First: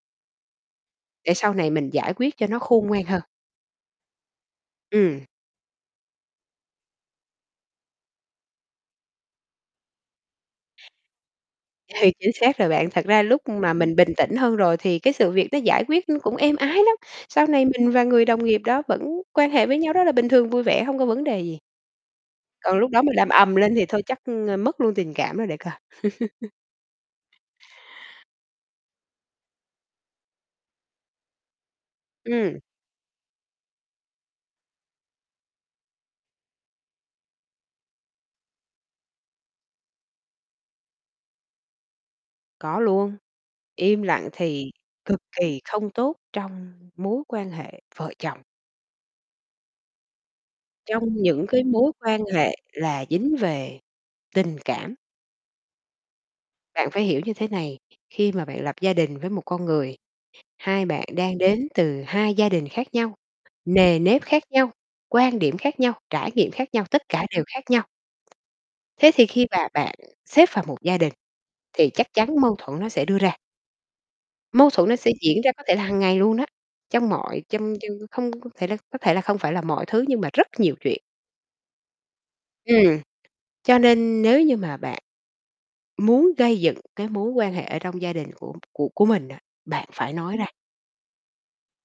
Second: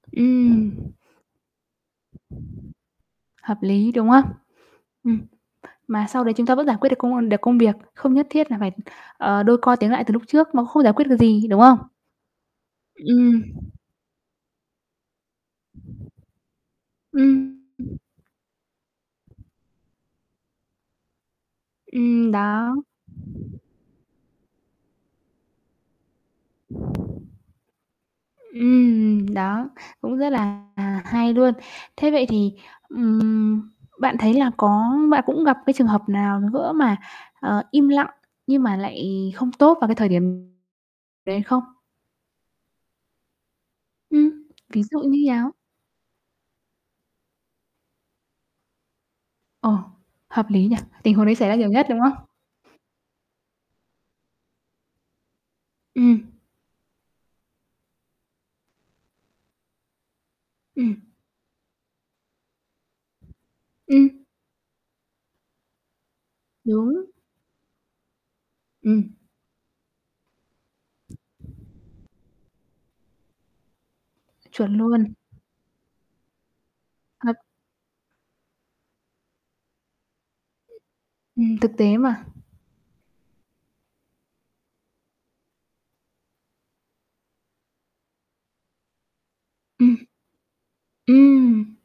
Ừm. Để sau này mình giải quyết cho nó khôn ngoan hơn. Hợp lý, đúng hông? Ừm. Ừm. Mà sau đấy chúng ta vẫn giải quyết được công, ưm được công việc, không nhất thiết là phải, ờ, đôi co tiếng lại từ lúc trước, nó không giải quyết được gì, đúng không? Hay, chính xác rồi bạn. Thật ra Ừm. lúc mà mình bình tĩnh hơn rồi thì cái sự việc nó giải quyết nó cũng êm ái lắm, sau Ừm. này mình và người đồng nghiệp đó vẫn quan hệ với nhau rất là bình thường, vui vẻ, hông có vấn đề gì. Ừm, đó. Còn lúc đó mình làm ầm lên thì thôi chắc, ưm, mất luôn tình cảm đó để coi. Ừm, đó, cũng rất là hay luôn. Thế vậy thì, Ừm. ừm, bạn thấy là có bạn cũng gặp cái trường hợp nào nữa mà, ờ, im lặng nhưng mà lại không tốt vào cái thời điểm đấy không? Có luôn. Im lặng Ừm, thì ví dụ như cực nhào? kỳ không tốt trong mối quan hệ vợ chồng. Ồ! Hợp lý nhỉ. Trong Tình huống đấy những xảy ra cái nhiều nhất, mối đúng quan không? hệ là dính về tình cảm. Ừm. Bạn phải hiểu như thế này, khi mà bạn lập gia đình với một con người, hai Ừm. bạn đang đến từ hai gia đình khác nhau, nề Ừm. nếp khác nhau, quan điểm khác nhau, trải nghiệm khác nhau, tất Đúng. cả đều khác nhau. Ừm. Thế thì khi mà bạn xếp vào một gia đình thì chắc chắn mâu thuẫn nó sẽ đưa ra. Mâu Chuẩn thuẫn nó sẽ luôn. diễn ra có thể là hàng ngày luôn á, trong H mọi trong trong không thể là có thể là không phải là mọi thứ, nhưng mà rất nhiều Ừm. chuyện. Ừm, thực tế mà. Ừm. Cho nên nếu như mà bạn muốn gây dựng cái mối quan hệ ở trong gia đình của của của mình á, bạn Ừm. phải nói ra. Ừm.